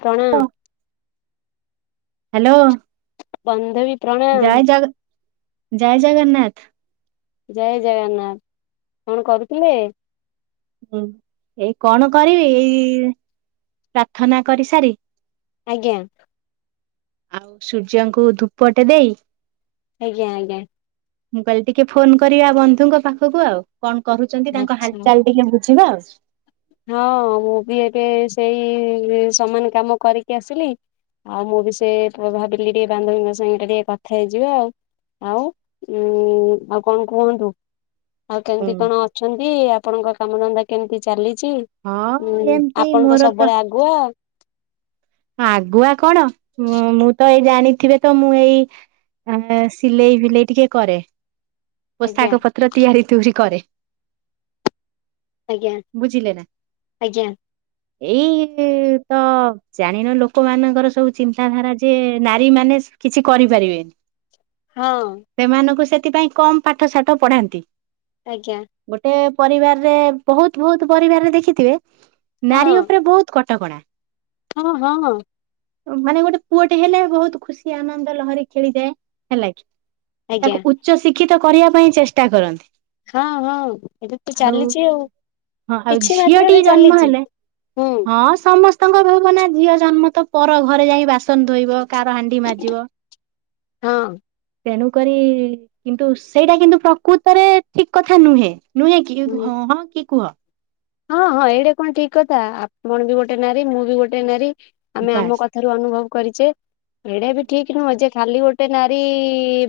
କଣ। [inaudible] ହାଲୋ। ବାନ୍ଧବି। ଜୟ ଜଗ ଜୟ ଜଗନ୍ନାଥ। ଜୟ ଜଗନ୍ନାଥ କଣ କରୁଥିଲେ? ହୁଁ ଏଇ କଣ କରିବି ଏଇ ପ୍ରାର୍ଥନା କରି ସାରି। ଆଜ୍ଞା। ଆଉ ସୂର୍ଯ୍ୟଙ୍କୁ ଧୂପଟେ ଦେଇ। ଆଜ୍ଞା ଆଜ୍ଞା। ମୁଁ କହିଲି ଟିକେ ଫୋନ କରିବା ବନ୍ଧୁଙ୍କ ପାଖକୁ ଆଉ କଣ କରୁଛନ୍ତି ତାଙ୍କ ହାଲ ଆଚ୍ଛା ଚାଲ ଟିକେ। ଝିବା ଆଉ। ହଁ ମୁଁ ବି ଏବେ ସେଇ ସମାନ କାମ କରିକି ଆସିଲି। ଆଉ ମୁଁ ବି ସେ ଭାବିଲି ଟିକେ ବାନ୍ଧବୀଙ୍କ ସାଙ୍ଗରେ ଟିକେ କଥା ହେଇଯିବା ଆଉ। ଆଉ ଉ ଆଉ କଣ କୁହନ୍ତୁ। ଆଉ ହୁଁ କେମିତି କଣ ଅଛନ୍ତି ଆପଣଙ୍କ କାମ ଧନ୍ଦା କେମିତି ଚାଲି ଚି ହଁ ଉଁ ଏମିତି ଆପଣ ତ ମୋର ସବୁବେଳେ ଆଗୁଆ। ଆଗୁଆ କଣ ମୁଁ ତ ଏଇ ଜାଣିଥିବେ ତ ମୁଁ ଏଇ ସିଲେଇ ଫିଲେଇ ଟିକେ କରେ। ଆଜ୍ଞା ପୋଷାକ ପତ୍ର ତିଆରି ତୁରି କରେ। ଆଜ୍ଞା ବୁଝିଲେ ନା ଆଜ୍ଞା। ଏଇ ତ ଜାଣିନ ଲୋକମାନାନଙ୍କର ସବୁ ଚିନ୍ତାଧାରା ଯେ ନାରୀ ମାନେ କିଛି କରିପାରିବେନି ହଁ ସେମାନଙ୍କୁ ସେଥିପାଇଁ କମ ପାଠ ସାଠ ପଢାନ୍ତି। ଆଜ୍ଞା। ଗୋଟେ ପରିବାରରେ ବହୁତ ବହୁତ ପରିବାରରେ ଦେଖିଥିବେ ହଁ ନାରୀ ଉପରେ ବହୁତ କଟକଣା ହଁ ହଁ। ମାନେ ଗୋଟେ ପୁଅଟେ ହେଲେ ବହୁତ ଖୁସି ଆନନ୍ଦ ଲହରୀ ଖେଳିଯାଏ ହେଲା କି ଆଜ୍ଞା ତାକୁ ଉଚ୍ଚ ଶିକ୍ଷିତ କରିବା ପାଇଁ ଚେଷ୍ଟା କରନ୍ତି। ହଁ ହଁ ଏବେ ତ ଚାଲିଛି ଆଉ। ହଁ ଆଉ କିଛି ମାତ୍ରାରେ ଝିଅଟିିକ ଜନ୍ମ ଚାଲିଛି ହେଲେ ହୁଁ ହଁ ସମସ୍ତେ ଙ୍କ ଭାବନା ଝିଅ ଜନ୍ମ ତ ପର ଘରେ ଯାଇ ବାସନ ଧୋଇବ କାର ହାଣ୍ଡି ମାଜିବ ହଁ ତେଣୁ କରି କିନ୍ତୁ ସେଇଟା କିନ୍ତୁ ପ୍ରକୃତରେ ଠିକ କଥା ନୁହେଁ। ନୁହେଁ କି ହୁଁ ହଁ ହଁ କିଏ କୁହ? ହଁ ହଁ ଏଇଟା କଣ ଠିକ କଥା ଆପଣ ବି ଗୋଟେ ନାରୀ ମୁଁ ବି ଗୋଟେ ନାରୀ ଆମେ ଆମ ବାସ୍ କଥାରୁ ଅନୁଭବ କରିଛେ, ଏଡା ବି ଠିକ ନୁହଁ ଖାଲି ଗୋଟେ ନାରୀ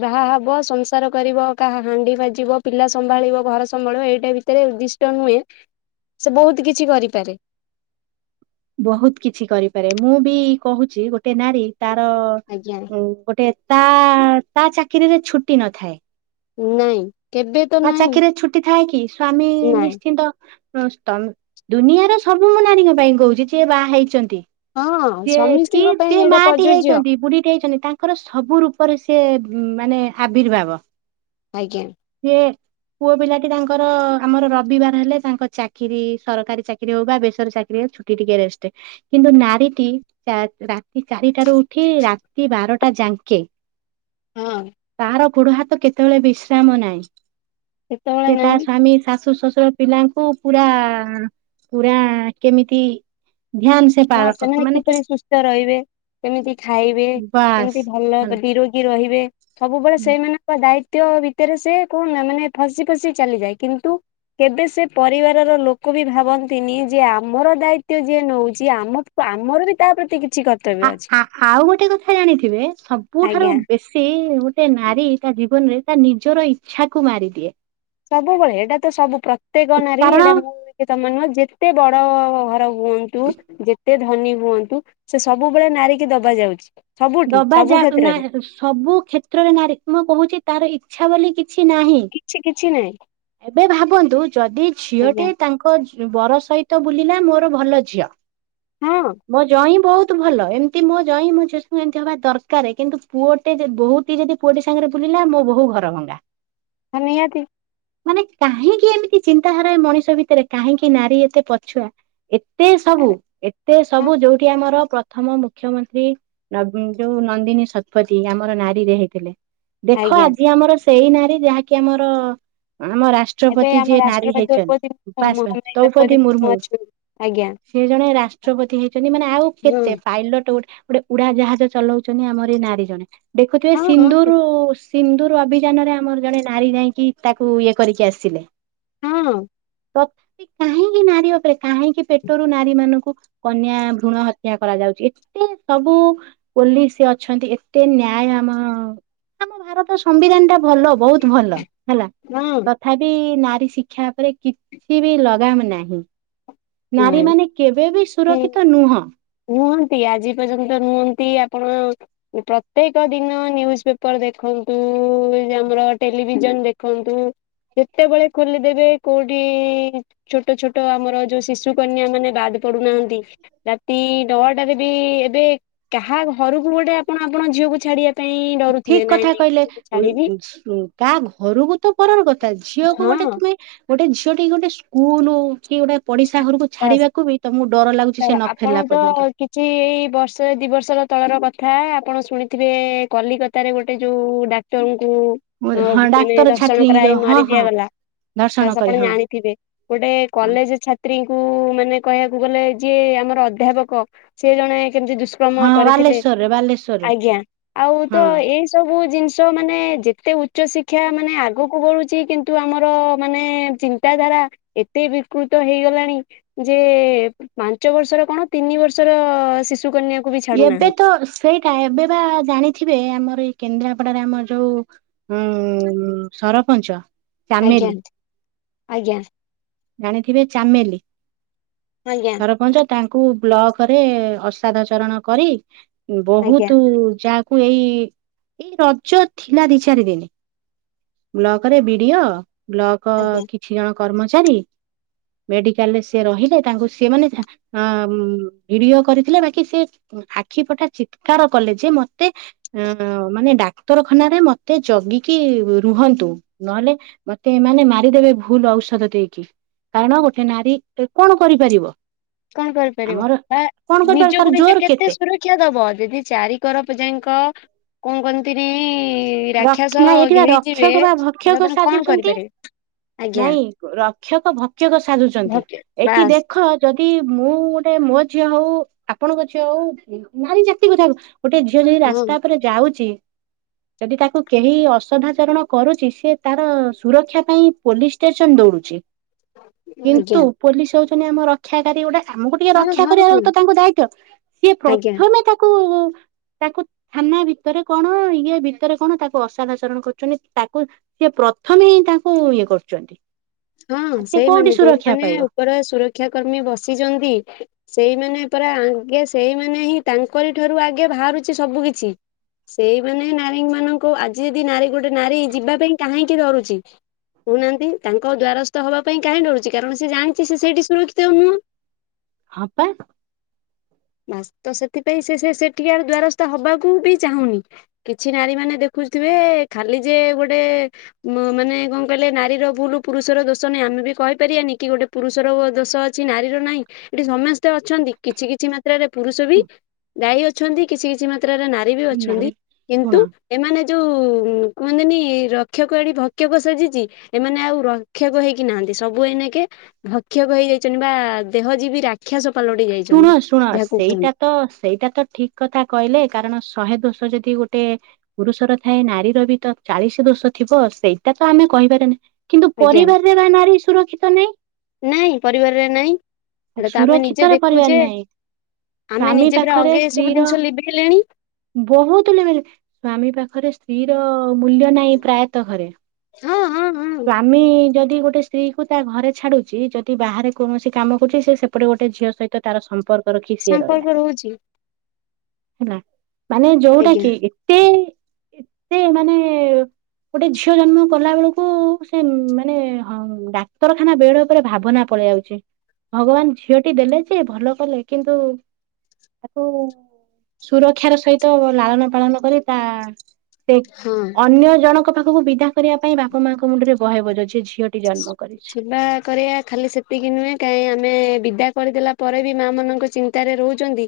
ବାହା ହବ ସଂସାର କରିବ କାହା ହାଣ୍ଡି ବାଜିବ ପିଲା ସମ୍ଭାଳିବ ଘର ସମ୍ବଳ ଏଇଟା ଭିତରେ ଉଦ୍ଦିଷ୍ଟ ନୁହେଁ। ସେ ବହୁତ କିଛି କରିପାରେ ବହୁତ କିଛି କରିପାରେ ମୁଁ ବି କହୁଛି ଗୋଟେ ନାରୀ ତାର ଆଜ୍ଞା ଗୋଟେ ତା ତା ଚାକିରିରେ ଛୁଟି ନଥାଏ। ନାଇଁ! କେବେ ତ ତା ନାଇଁ ଚାକିରିରେ ଛୁଟି ଥାଏ କି ସ୍ଵାମୀ ନାଇଁ ନିଶ୍ଚିନ୍ତ ହ ଦୁନିଆର ସବୁ ମୁଁ ନାରୀଙ୍କ ପାଇଁ କହୁଛି ସି ବାହା ହେଇଛନ୍ତି ହଁ ଯିଏ କି ସମିସ୍ତିଙ୍କ ପାଇଁ ସେିଏ ଏଇଟା ମାଟି ପ୍ରଯୁଜ୍ୟ ହେଇଛନ୍ତି ବୁଢୀଟି ହେଇଛନ୍ତି ତାଙ୍କର ସବୁ ରୂପରେ ସି ମାନେ ଆବିର୍ଭାବ ଆଜ୍ଞା। ହଁ। ପୁଅ ପିଲାଟି ତାଙ୍କର ଆମର ରବିବାର ହେଲେ ତାଙ୍କ ଚାକିରରି ସରକାରୀ ଚାକିରରି ହଉ ବା ବେସର ଚାକିରରି ହଉ ଛୁଟି ଟିକେ ସେ କିନ୍ତୁ ନାରୀ ରାତି ଚାରିଟ ର ଉଠି ରାତି ବାରଟା ଯାଙ୍କେ ହଁ ତାର ବୁଢ ହାତ କେତେବେଳେ ବିଶ୍ରାମ ନାହିଁ। ସେତେବେଳେ ସେଟ ନାଇଁ ସଵାମୀ ଶ ଶଶ୍ୱଶୁର ପିଲାଙ୍କୁ ପୁରା ପୁରା କେମିତି ଧ୍ୟାନ ସେ ହଁ ପାର ସେମାନେ ମାନେ କେ- କିପରି ସୁସ୍ଥ ରହିବେ କେମିତି ଖାଇବେ ବାସ୍ କେମିତି ଭଲ ହେଲା ବିରୋଗୀ ରହିବେ ସବୁବେଳେ ସେଇମାନଙ୍କ ଦାୟିତଵ ଭିତରେ ସେ କଣ ମାନେ ଫସି ଫସି ଚାଲିଯାଏ, କିନ୍ତୁ କେବେ ସେ ପରିବାରର ଲୋକ ବି ଭାବନ୍ତିନି ଯେ ଆମର ଦାୟିତଵ ଯିଏ ନଉଛି ଯିଏ ଆମ ଆମର ବି ତା ପ୍ରତି କି ଆ ଆଉ ଗୋଟେ କଥା ଜାଣିଥିବେ ସବୁଠାରୁ ଆଜ୍ଞା ବେଶୀ ଗୋଟେ ନାରୀ ତା ଜୀବନରେ ତା ନିଜର ଇଚ୍ଛା କ ମାରିଦିଏ। ସବୁବେଳେ ଏଇଟା ତ ସବୁ ପ୍ରତ୍ୟେକ ନାରୀ କାରଣ ଏଇଟା ମୁଁ ତମ ନୁହ ଯେତେ ବଡ ଘର ହୁଅନ୍ତୁ ଯେତେ ଧନୀ ହୁଅନ୍ତୁ ସେ ସବୁବେଳେ ନାରିକି ଦବା ଯାଉଛି। ସବୁଠି ଦବା ସବୁ ଯା ନା କ୍ଷେତ୍ରରେ ସବୁ କ୍ଷେତ୍ରରେ ନାରୀ ମୁଁ କହୁଛି ତାର ଇଚ୍ଛା ବୋଲି କିଛି ନାହିଁ। କିଛି କିଛି ନାହିଁ ଏବେ ଭାବନ୍ତୁ ଯଦି ଝିଅଟି ଆଜ୍ଞା ତାଙ୍କ ବର ସହିତ ତ ବୁଲିଲା ମୋର ଭଲ ଝିଅ ହଁ ମୋ ଜ ହଁ ବହୁତ ଭଲ ଏମିତି ମୋ ଯାଁ ମ ଏମିତି ହବା ଦରକାର କିନ୍ତୁ ପୁଅଟେ ବହୁତ ହ ଯଦି ପୁଅଟି ସାଙ୍ଗରେ ବୁଲିଲା ମୋ ବୋଉ ଘର ଭଙ୍ଗା ହ ନିହାତି। ମାନେ କାହିଁକି ଏମିତି ଚିନ୍ତାଧାରା ମଣିଷ ଭିତରେ କାହିଁକି ନାରୀ ଏତେ ପଛୁଆ। ଏତେ ସବୁ ଆରେ ଏତେ ହଁ ସବୁ ଯୋଉଠି ଆମର ପ୍ରଥମ ମୁଖ୍ୟମନ୍ତ୍ରୀ ନବିନୀ ଯୋଉ ନନ୍ଦିନୀ ଶତପଥୀ ଆମର ନାରୀରେ ହେଇଥିଲେ ଦେଖ ଆଜ୍ଞା ଆଜି ଆମର ସେଇ ନାରୀ ଯାହାକି ଆମର ଆମ ଏବେ ରାଷ୍ଟ୍ରପତି ଆମ ଯିଏ ନାରୀ ରାଷ୍ଟ୍ରପତି ଦ୍ରୌପଦୀ ହେଇଛନ୍ତି ଉପସ ମହାମୟୀ ଦ୍ରୌପଦୀ ମୁର୍ମୁ। ଅଛନ୍ତି ଆଜ୍ଞା ସେ ଜଣେ ରାଷ୍ଟ୍ରପତି ହେଇଛନ୍ତି ମାନେ ଆଉ ହଁ କେତେ ପାଇଲଟ ଗୋଟେ ଗୋଟେ ଉଡା ଜାହାଜ ଚଲାଉଛନ୍ତି ଆମର ଏଇ ନାରୀ ଜଣେ ଦେଖୁଥିବେ ହଁ ହଁ ସିନ୍ଦୁରୁ ସିନ୍ଦୁର ଅଭିଯାନରେ ଆମର ଜଣେ ନାରୀ ଯାଇକି ତାକୁ ଇଏ କରିକି ଆସିଲେ। ହଁ। [unintelligible] କାହିଁକି ନାରୀ ଉପରେ କାହିଁକି ପେଟରୁ ନାରୀ ମାନଙ୍କୁ କନ୍ୟା ଭ୍ରୁଣ ହତ୍ୟା କରାଯାଉଛି ଏତେ ସବୁ ପୋଲିସି ଅଛନ୍ତି ଏତେ ନ୍ୟାୟ ଆମ ଆମ ଭାରତ ସମ୍ବିଧାନର ଭଲ ବହୁତ ଭଲ ହେଲା ହଁ ତଥାପି ନା ଶିକ୍ଷା ଉପରେ କିଛି ବି ଲଗାମ ନାହିଁ। ହଁ ନାରୀମାନେ କେବେ ବିି ହୁଁ ସୁରକ୍ଷିତ ନୁହଁ। ନୁହନ୍ତି ଆଜି ପର୍ଯ୍ୟନ୍ତ ନୁହନ୍ତି ଆପଣ ପ୍ରତ୍ୟେକ ଦିନ ନିଉଜ ପେପର ଦେଖନ୍ତୁ? ଆମର ଟେଲିଭିଜନ ଦେଖନ୍ତୁ। ଯେତେବେଳେ ଖୋଲିଦେବେ କୋଉଠି ଛୋଟ ଛୋଟ ଆମର ଯୋଉ ଶିଶୁ ଶିଶୁ କନ୍ୟା ମାନେ ବାଦ୍ ପଡୁନାହାନ୍ତି ରାତି ନଅଟାରେ ଜଦି ଏବେ କାହା ଘରକୁ ଗୋଟେପଣ ଆପଣ ଝିଅ କୁ ଛାଡିଆ ଠିକ କଥା କହିଲେ ଉ ତା ଘରକୁ ତ ପରର କଥା ଝିଅକୁ ଗୋଟେ ହଁ ତୁମେ ଗୋଟେ ଝିଅ ଟେ ଗୋଟେ ସ୍କୁଲୁ କି ଗୋଟେ ପଡିଶା ଘରକୁ ବାସ୍ ଛାଡିବାକୁ ବି ତମକୁ ଡର ଲାଗୁଛି ସେ ଧର ନ ଆପଣ ଫେରିଲା ତ ପର୍ଯ୍ୟନ୍ତ। ସ୍ଥଳର କଥା ଆପଣ ଶୁଣିଥିବେ କଲିକତାରେ ଗୋଟେ ଯୋଉ ଡାକ୍ତର କୁ ମୁଁ ଅ ହଁ ମାନେ ଡାକ୍ତର ଦର୍ଶଣ ଛାତ୍ରୀ କରା ଯୋଉ ହେଇ ହଁ ମାରି ହଁ ଦିଆଗଲା। ଦର୍ଶନ ବାସ କରି ଆପଣ ହଁ ଜାଣିଥିବେ ଗୋଟେ ହଁ କଲେଜ ଛାତ୍ରୀଙ୍କୁ ମାନେ କହିବାକୁ ଗଲେ ଯିଏ ଆମର ଅଧ୍ୟାପକ ସିଏ ଜଣେ କେମିତି ଦୁଷ୍କର୍ମ ହଁ କରିଥିଲେ ବାଲେଶ୍ଵରରେ ବାଲେଶ୍ଵରରେ ଆଜ୍ଞା ଆଉ ତ ହଁ ଏଇ ସବୁ ଜିନିଷ ମାନେ ଯେତେ ଉଚ୍ଚ ଶିକ୍ଷା ମାନେ ଆଗକୁ ବଢୁଛି କିନ୍ତୁ ଆମର ମାନେ ଚିନ୍ତାଧାରା ଏତେ ବିକୃତ ତ ହେଇଗଲାଣି ଯେ ପାଞ୍ଚ ବର୍ଷର କଣ ତିନି ବର୍ଷର ଶିଶୁ କନ୍ୟାକୁ ବି ଏବେ ଛାଡୁନାହାନ୍ତି। ତ ସେଇଟା ଏବେ ବା ଜାଣିଥିବେ ଆମର ଏଇ କେନ୍ଦ୍ରାପଡାରେ ଆମର ଯୋଉ ଉ ସରପଞ୍ଚ ଆଜ୍ଞା ଚାମେଲି। ଆଜ୍ଞା। ଜାଣିଥିବେ ଚାମେଲି ଆଜ୍ଞା ସରପଞ୍ଚ ତାଙ୍କୁ ବ୍ଲକରେ ଅସାଧ ଚରଣ କରି ଆଜ୍ଞା ବହୁତ ଯା ଏଇ ଏଇ ରଜ ଥିଲା ଦି ଚାରି ଦିନି। ବ୍ଲକରେ ବିଡିଓ ବ୍ଲକ ଆଜ୍ଞା କିଛି ଜଣ କର୍ମଚାରୀ ମେଡିକାଲ ରେ ସିଏ ରହିଲେ ତାଙ୍କୁ ସିଏ ମାନେ ଭିଡିଓ କରିଥିଲା ବାକି ସେ ଆଖି ପଟା ଚିତ୍କାର କଲେ ଯେ ମତେ ଅ ମାନେ ଡାକ୍ତରଖାନାରେ ମତେ ଜଗିକି ରୁହନ୍ତୁ ନହେଲେ ମତେ ଏମାନୋନେ ମାରିଦେବେ ଭୁଲ ଔଷଧ ଦେଇକି। କାରଣ ଗୋଟେ ନାରୀ କଣ କରିପାରିବ। କଣ କରିପାରିବ ଆମର ବା କଣ କରିପାରିବ ତାର ନିଜକୁ ନିଜେ ଜୋର କେତେ ସୁରକ୍ଷା ଦବ ଯଦି ଚାରିିକରପ ଯାଇ ତ କଣ କୁହନ୍ତିନି। ର ନାଇଁ ଏଠିବା ରକ୍ଷକ ବା ତାହେଲେ ଭକ୍ଷକ ଆପଣ କଣ ସାଜୁଛନ୍ତି କରିପାରିବେ ଆଜ୍ଞା। ନାଇଁ ର ରକ୍ଷକ ଭକ୍ଷକ ସାଜୁଛନ୍ତି ଭକ୍ ଏଠି ବାସ୍ ଦେଖ ଯଦି ତି ମୁଁ ଗୋଟେ ମୋ ଝିଅ ହଉ ଆପଣଙ୍କ ଝିଅ ହଉ ନାରୀ ଜାତି କଥା ହଉ ଗୋଟେ ଝିଅ ଯଦି ହଁ ରାସ୍ତା ଉପରେ ଯାଉଚି ଯଦି ତାକୁ କେହି ଅସଧାଚରଣ କରୁଚି ସେ ତାର ସୁରକ୍ଷା ପାଇଁ ପୋଲିସ ଷ୍ଟେସନ ଦୌଡୁଚି। ଆଜ୍ଞା କିନ୍ତୁ ପୋଲିସ ହଉଛନ୍ତି ଆମ ରକ୍ଷାକାରୀ ଗୁଡା ଆମକୁ ଟିକେ ହଁ ରକ୍ଷା କରିବାର ହଁ ତ ତାଙ୍କୁ ଦାୟିତଵ ସିଏ ଆଜ୍ଞା ପ୍ରଥମେ ତାକୁ ତାକୁ ଥାନା ଭିତରେ କଣ ଇଏ ବିିଲ ଭିତରେ କଣ ତାକୁ ଅସାଧାଚରଣ କରୁଛନ୍ତି ତାକୁ ସିଏ ପ୍ରଥମେ ହିଁ ତାକୁ ଇଏ କରୁଛନ୍ତି। ହଁ ସେ କୋଉଠି ସେଇମାନେ ସୁରକ୍ଷା ଯୋଉମାନେ ପାଇବ ଉପରେ ସୁରକ୍ଷା କର୍ମୀ ବସିଛନ୍ତି ସେଇମାନେ ପରା ଆଙ୍ଗେ ସେଇମାନେ ହିଁ ତାଙ୍କରି ଠାରୁ ଆଗେ ବାହାରୁଛି ସବୁ କିିଛି। ସେଇମାନେ ନାରୀ ମାନଙ୍କୁ ଆଜି ଯଦି ନାରୀ ଗୁଡେ ଗୋଟେ ନାରୀ ଯିବା ପାଇଁ କାହିଁକି ଡରୁଛି କହୁନାହାନ୍ତି ତାଙ୍କ ଦ୍ଵାରସ୍ଥ ହବା ପାଇଁ କାହିଁ ଡରୁଛି କାରଣ ସେ ଜାଣିଛି ସେଇଠି ସୁରକ୍ଷିତ ନୁହଁ। ହଁ ପା। ବାସ୍ ତ ସେଥିପାଇଁ ସେ ସେଠିକି ଆ ଦ୍ଵାରସ୍ଥ ହବାକୁ ବି ଚାହୁଁନି କିଛି ନାରୀ ମାନେ ଦେଖୁଥିବେ ଏ ଖାଲି ଯେ ଗୋଟେ ମାନେ କଣ କହିଲେ ନାରୀର ଭୁଲ୍ ପୁରୁଷର ଦୋଷ ନାହିଁ ଆମେ ବି କହିପାରିବାନି କି ଗୋଟେ ପୁରୁଷର ଦୋଷ ଅଛି ନାରୀର ନାହିଁ ଏଠି ସମସ୍ତେ ଅଛନ୍ତି କିଛି କିଛି ମାତ୍ରାରେ ପୁରୁଷ ବି ଗାଈ ଅଛନ୍ତି କିଛି କିଛି ମାତ୍ର ମାତ୍ରା ରେ ନାରୀ ବି ଅଛନ୍ତି ନାରୀ କିନ୍ତୁ ଶୁଣ ଏମାନେ ଯୋଉ କୁହନ୍ତିନି ରକ୍ଷକଏଠି ଭକ୍ଷକ ସାଜିଛି ଏମାନେ ଆଉ ରକ୍ଷକ ହେଇକି ନାହାନ୍ତି ସବୁ ଏନା କେ ଭକ୍ଷକ ହେଇଯାଇଛନ୍ତି ବା ଦେହ ଯୀ ବିି ରାକ୍ଷ ଶୁଣ ଶୁଣ ସେଇଟା ତ ସେଇଟା ତ ଠିକ କଥା କହିଲେ କାରଣ ଶହେ ଦୋଷ ଯଦି ଗୋଟେ ପୁରୁଷର ଥାଏ ନାରୀର ବି ତ ଚାଳିଶ ଦୋଷ ଥିବ ସେଇଟା ତ ଆମେ କହିପାରେ ନାହିଁ କିନ୍ତୁ ଆଜ୍ଞା ପରିବାରରେ ବା ନାରୀ ସୁରକ୍ଷିତ ନାଇଁ। ନାଇଁ ପରିବାରରେ ନାଇଁ ଆଉ ଏଇଟା ତ ଆମେ ନିଜେ ସୁରକ୍ଷିତରେ ପରିବାର ଦେଖୁଛେ ନାହିଁ। ଆମେ ସ୍ଵାମୀ ନିଜେ ପୁରା ପାଖରେ ଅଙ୍ଗେ ସ୍ତ୍ରୀ ସବୁ ର ଜିନିଷ ଲିଭେଇଲେଣି ବହୁତ ଲ ମିଳ ସ୍ଵାମୀ ପାଖ ଘରେ ସ୍ତ୍ରୀ ର ମୂଲ୍ୟ ନାହିଁ ପ୍ରାୟତଃ ଘରେ। ହଁ ହଁ। ହଁ ସ୍ଵାମୀ ଯଦି ଗୋଟେ ସ୍ତ୍ରୀ କୁ ତା ଘରେ ଛାଡୁଛି ଯଦି ବାହାରେ କୌଣସି କାମ କରୁଛି ସେ ସେପଟେ ଗୋଟେ ଗୋେ ଝିଅ ସହିତ ତାର ସମ୍ପର୍କ ରଖି ସିଏ ରହିଲା ସମ୍ପର୍କ ରହୁଛି। ହେଲା ମାନେ ଯୋଉଟା ଆଜ୍ଞା କି ଏତେ ଏତେ ମାନେ ଗୋଟେ ଝିଅ ଜନ୍ମ କଲା ବେଳକୁ ହଉ ସେ ମାନେ ହଁ ଡାକ୍ତରଖାନା ବେଡ ଉପରେ ଭାବନା ପଳେଇ ଆଉଚି। ଭଗବାନ ଝିଅଟି ଦେଲେ ଯେ ଭଲ କଲେ କିନ୍ତୁ ତାକୁ ସୁରକ୍ଷାର ସହିତ ଲାଳନ ପାଳନ କରି ତା ସେ ହଁ ଅନ୍ୟ ଜଣଙ୍କ ପାଖକୁ ବିଦା କରିବା ପାଇଁ ବାପା ମାଆଙ୍କ ମୁଣ୍ଡରେ ବହେ ବୋଝ ଛି ଛି। ସେବା କରିବା ଖାଲି ସେତିକି ନୁହେଁ କାଇହିଁ ଆମେ ବିଦା ପଦେଲା ପରେ ବି ମା ମାନଙ୍କ ଚିନ୍ତାରେ ରହୁଛନ୍ତି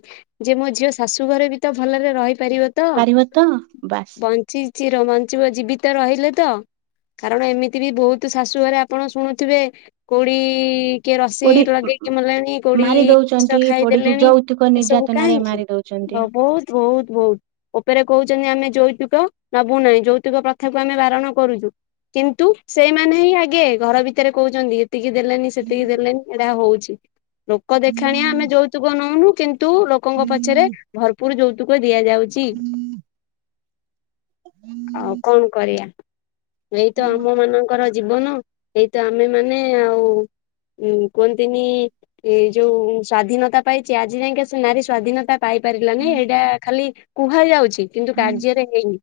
ଯେ ମୋ ଝିଅ ଶାଶୁ ଘରେ ବି ତ ଭଲରେ ରହ ପାରିବ ତ ପାରିବ ତ ବାସ୍ ବଞ୍ଚିଚିର ବଞ୍ଚିବ ଜୀବ ତ ରହିଲେ ତ କାରଣ ଏମିତି ବି ବହୁତ ଶାଶୁଘରେ ଆପଣ ଶୁଣୁଥିବେ କୋଉଡି କିଏ ରସି ପୋଡି ଲଗେଇକି ମଲେଣି କୋଡି ମାରି ଦଉଛନ୍ତି ପୋଡିକି ଖାଇଦେଲେଣି ଯୌତୁକ ଏସବୁ ନିର୍ଯାତନାରେ କାହିଁକି? ମାରି ହ ଦଉଛନ୍ତି। ବହୁତ ବହୁତ ବହୁତ ଉପରେ କହୁଛନ୍ତି ଆମେ ଯୌତୁକ ନବୁନାହିଁ ଯୌତୁକ ପ୍ରଥାକୁ ଆମେ ବାରଣ କରୁଛୁ କିନ୍ତୁ ସେ ମାନେ ହିଁ ଆଗେ ଘର ଭିତରେ କହୁଛନ୍ତି ଏତିକି ଦେଲେନି ସେତିକି ଦେଲେନି ଏଟା ହଉଛି। ଲୋକ ଦେଖାଣିଆ ଆମେ ଯୌତୁକ ନଉନୁ କିନ୍ତୁ ଲୋକଙ୍କ ପଛରେ ଭରପୁରର ଯୌତୁକ ଦିଆଯାଉଛି ହୁଁ। ଆଉ କଣ କରିବା ଏଇତ ଆମ ମାନଙ୍କ ଜୀବନ ଏଇତ ଆମେ ମାନେ ଆଉ। ଉଁ କୁହନ୍ତିନି ଏ ଯୋଉ ସ୍ଵାଧୀନତା ପାଇଛି ଆଜି ଯାଇକି ନାରୀ ସ୍ଵାଧୀନତା ପାଇପାରିଲାନି ଏଇଟା ଖାଲି କୁହାଯାଉଛି କିନ୍ତୁ କାର୍ଯ୍ୟରେ ହେଇନି।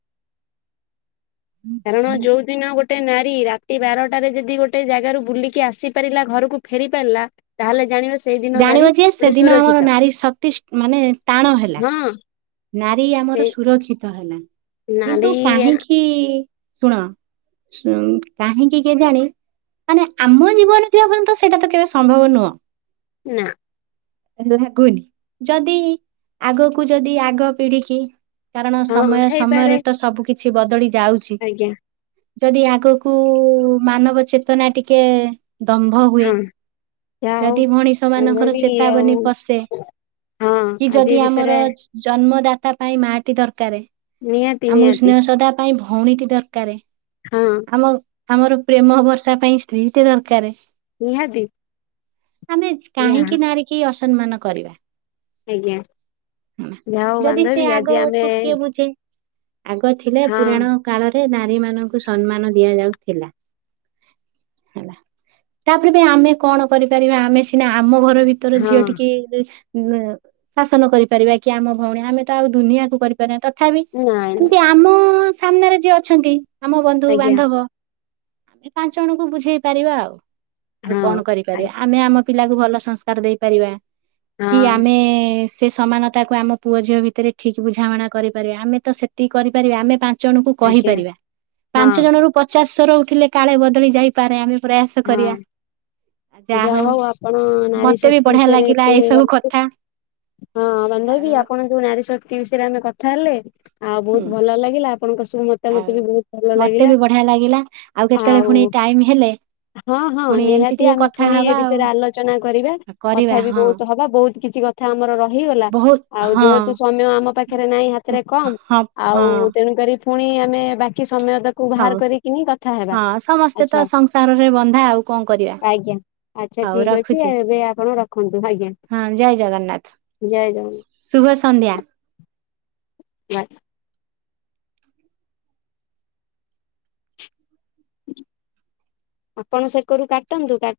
କାରଣ ଯୋଉଦିନ ଗୋଟେ ନାରୀ ରାତି ରାତି ବାରଟାରେ ଯଦି ଗୋଟେ ଜାଗାରୁ ବୁଲିକି ଆସି ପାରିଲା ଘରକୁ ଫେରି ପାରିଲା ତାହେଲେ ଜାଣିବେ ଜାଣିବ ଯେ ସେଦିନ ଆମର ନାରୀ ଶକ୍ତିଷ୍ଟମାନେ ଟାଣ ହେଲା। ହଁ ନାରୀ ସେ ଆମର ସୁରକ୍ଷିତ ହେଲା କିନ୍ତୁ ନାରୀ କାହିଁକି ଶୁଣ କାହିଁକି କିଏ ଜାଣି ମାନେ ଆମ ଜୀବନ କିପର୍ଯ୍ୟନ୍ତ ସେଇଟା ତ କେବେ ସମ୍ଭବ ନୁହଁ। ନା। ଲାଗୁନି ଯଦି ଆଗକୁ ଯଦି ଆଗ ପିଢିକି କାରଣ ହଁ ସମୟ ହେଇପାରେ ସମୟରେ ତ ସବୁ କିିଛି ବଦଳି ଯାଉଛି। ଆଜ୍ଞା ଯଦି ଆଗକୁ ମାନବ ଚେତନା ଟିକେ ଦମ୍ଭ ହୁଏ ହଁ ଯାହା ହଉ ଯଦି ଭଣୀଷମାନଙ୍କର ବାନ୍ଧବୀ ଆଉ ଚେତାବନୀ ପଶେ ହଁ କି ଆଜି ଯଦି ଏ ଆମର ବିଷୟରେ ଜନ୍ମଦାତା ପାଇଁ ମାଟି ଦରକାର ନିହାତି ଆମକୁ ନିହାତି ସ୍ନେହ ଶଦା ପାଇଁ ଭଲ ଭଉଣୀଟି ଦରକାର ହଁ ଆମ ଆମର ପ୍ରେମ ବର୍ଷା ପାଇଁ ସ୍ତ୍ରୀ ଟେ ଦରକାର। ନିହାତି। ଆମେ ଯାହା କାହିଁକି ନାରୀ କି ଅସମ୍ମାନ କରିବା? ଆଜ୍ଞା ଯାହା ହଉ ଯଦି ସେ ବାନ୍ଧବି ଆଜି ଆଗକୁ ଆମେ କିଏ ବୁଝେ ଆଗ ଥିଲେ ହଁ ପୁରାଣ କାଳରେ ନାରୀ ମାନଙ୍କୁ ସମ୍ମାନ ଦିଆଯାଉଥିଲା। ହେଲା ତାପରେ ବି ଆମେ କଣ କରିପାରିବା ଆମେ ସିନା ଆମ ଘର ଭିତରେ ହଁ ଝିଅ ଟିକେ ଶାସନ କରିପାରିବା କି ଆମ ଭଉଣୀ ଆମେ ତ ଆଉ ଦୁନିଆକୁ କରିପାରିବା ତଥାପି ନାଇଁ ନାଇଁ ଏମତି ଆମ ସାମ୍ନାରେ ଯିଏ ଅଛନ୍ତି ଆମ ବନ୍ଧୁ ଆଜ୍ଞା ବାନ୍ଧବ ଆମେ ପାଞ୍ଚ ଜଣଙ୍କୁ ବୁଝେଇ ପାରିବା ଆଉ ଆଉ ହଁ କଣ ହଁ କରିପାରିବା ଆମେ ଆମ ପିଲାକୁ ଭଲ ସଂସ୍କାର ଦେଇପାରିବା କି ଆମେ ସେ ସମାନ ତାକୁ ଆମ ପୁଅ ଝିଅ ଭିତରେ ଠିକ୍ ବୁଝାମଣା କରିପାରିବା ଆମେ ତ ସେକି କରିପାରିବା ଆମେ ପା ପା ଜଣଙ୍କୁ ଆଜ୍ଞା କହିପାରିବା ହଁ ପାଞ୍ଚ ଜଣ ରୁ ପଚାଶଶର ଉଠିଲେ କାଳେ ବଦଳି ଯାଇପାରେ ଆମେ ପ୍ରୟାସ କରିବା। ଯା ହଉ ଆପଣ ନାର ମତେ ବି ଶକ୍ତି ବଢିଆ ଲାଗିଲା ବିଷୟରେତୁ ଏଇ ସବୁ କଥା ହଁ ବାନ୍ଧବୀ ଆଉ ଆପଣ ଯୋଉ ନାରୀ ଶକ୍ତି ବିଷୟରେ ଆମେ କଥା ହେଲେ ଆଉ ହୁଁ। ବହୁତ ଭଲ ଲାଗିଲା ଆପଣଙ୍କ ସବୁ ଆଉ ମତାମତ ବି ବହୁତ ଭଲ ମତେ ଲାଗିଲା ବି ବଢିଆ ଲାଗିଲା କେତେବେଳେ ଆଉ। ପୁଣି ଟାଇମ ହେଲେ ହଁ ହଁ ପୁଣି ଏମିତି ନିହାତି ଟିକେ ଆମେ କଥା ପୁଣି ଏ ହବା ଆଉ ବିଷୟରେ ଆଲୋଚନା କରିବା କଥା କରିବା ବି ହଁ ବହୁତ ହବା ବହୁତ ହୁ କିଛି କଥା ଆମର ହେଗ ବହୁତ ଆଉ ହଁ ଯେହେତୁ ସମୟ ଆମ ପାଖରେ ନାଇଁ ହାତରେ କମ ହଁ ଆଉ ହଁ ତେଣୁ କରି ପୁଣି ଆମେ ବାକି ସମୟ ତାକୁ ବାହାର ସମ କରିକିନି କଥା ହେବା ହଁ ସମସ୍ତେ ତ ଆଛା। ସଂସାରରେ ବନ୍ଧା ଆଉ କଣ କରିବା ଆଜ୍ଞା ଆଚ୍ଛା ହଉ ଠିକ ଅଛି ରଖୁଛି ଏବେ ଆପଣ ରଖନ୍ତୁ ଆଜ୍ଞା। ହଁ ଜୟ ଜଗନ୍ନାଥ। ଜୟ ଜ ଶୁଭ ସନ୍ଧ୍ୟା ହଏ। ଆପଣ ସେକରୁ କାଟନ୍ତୁାଟ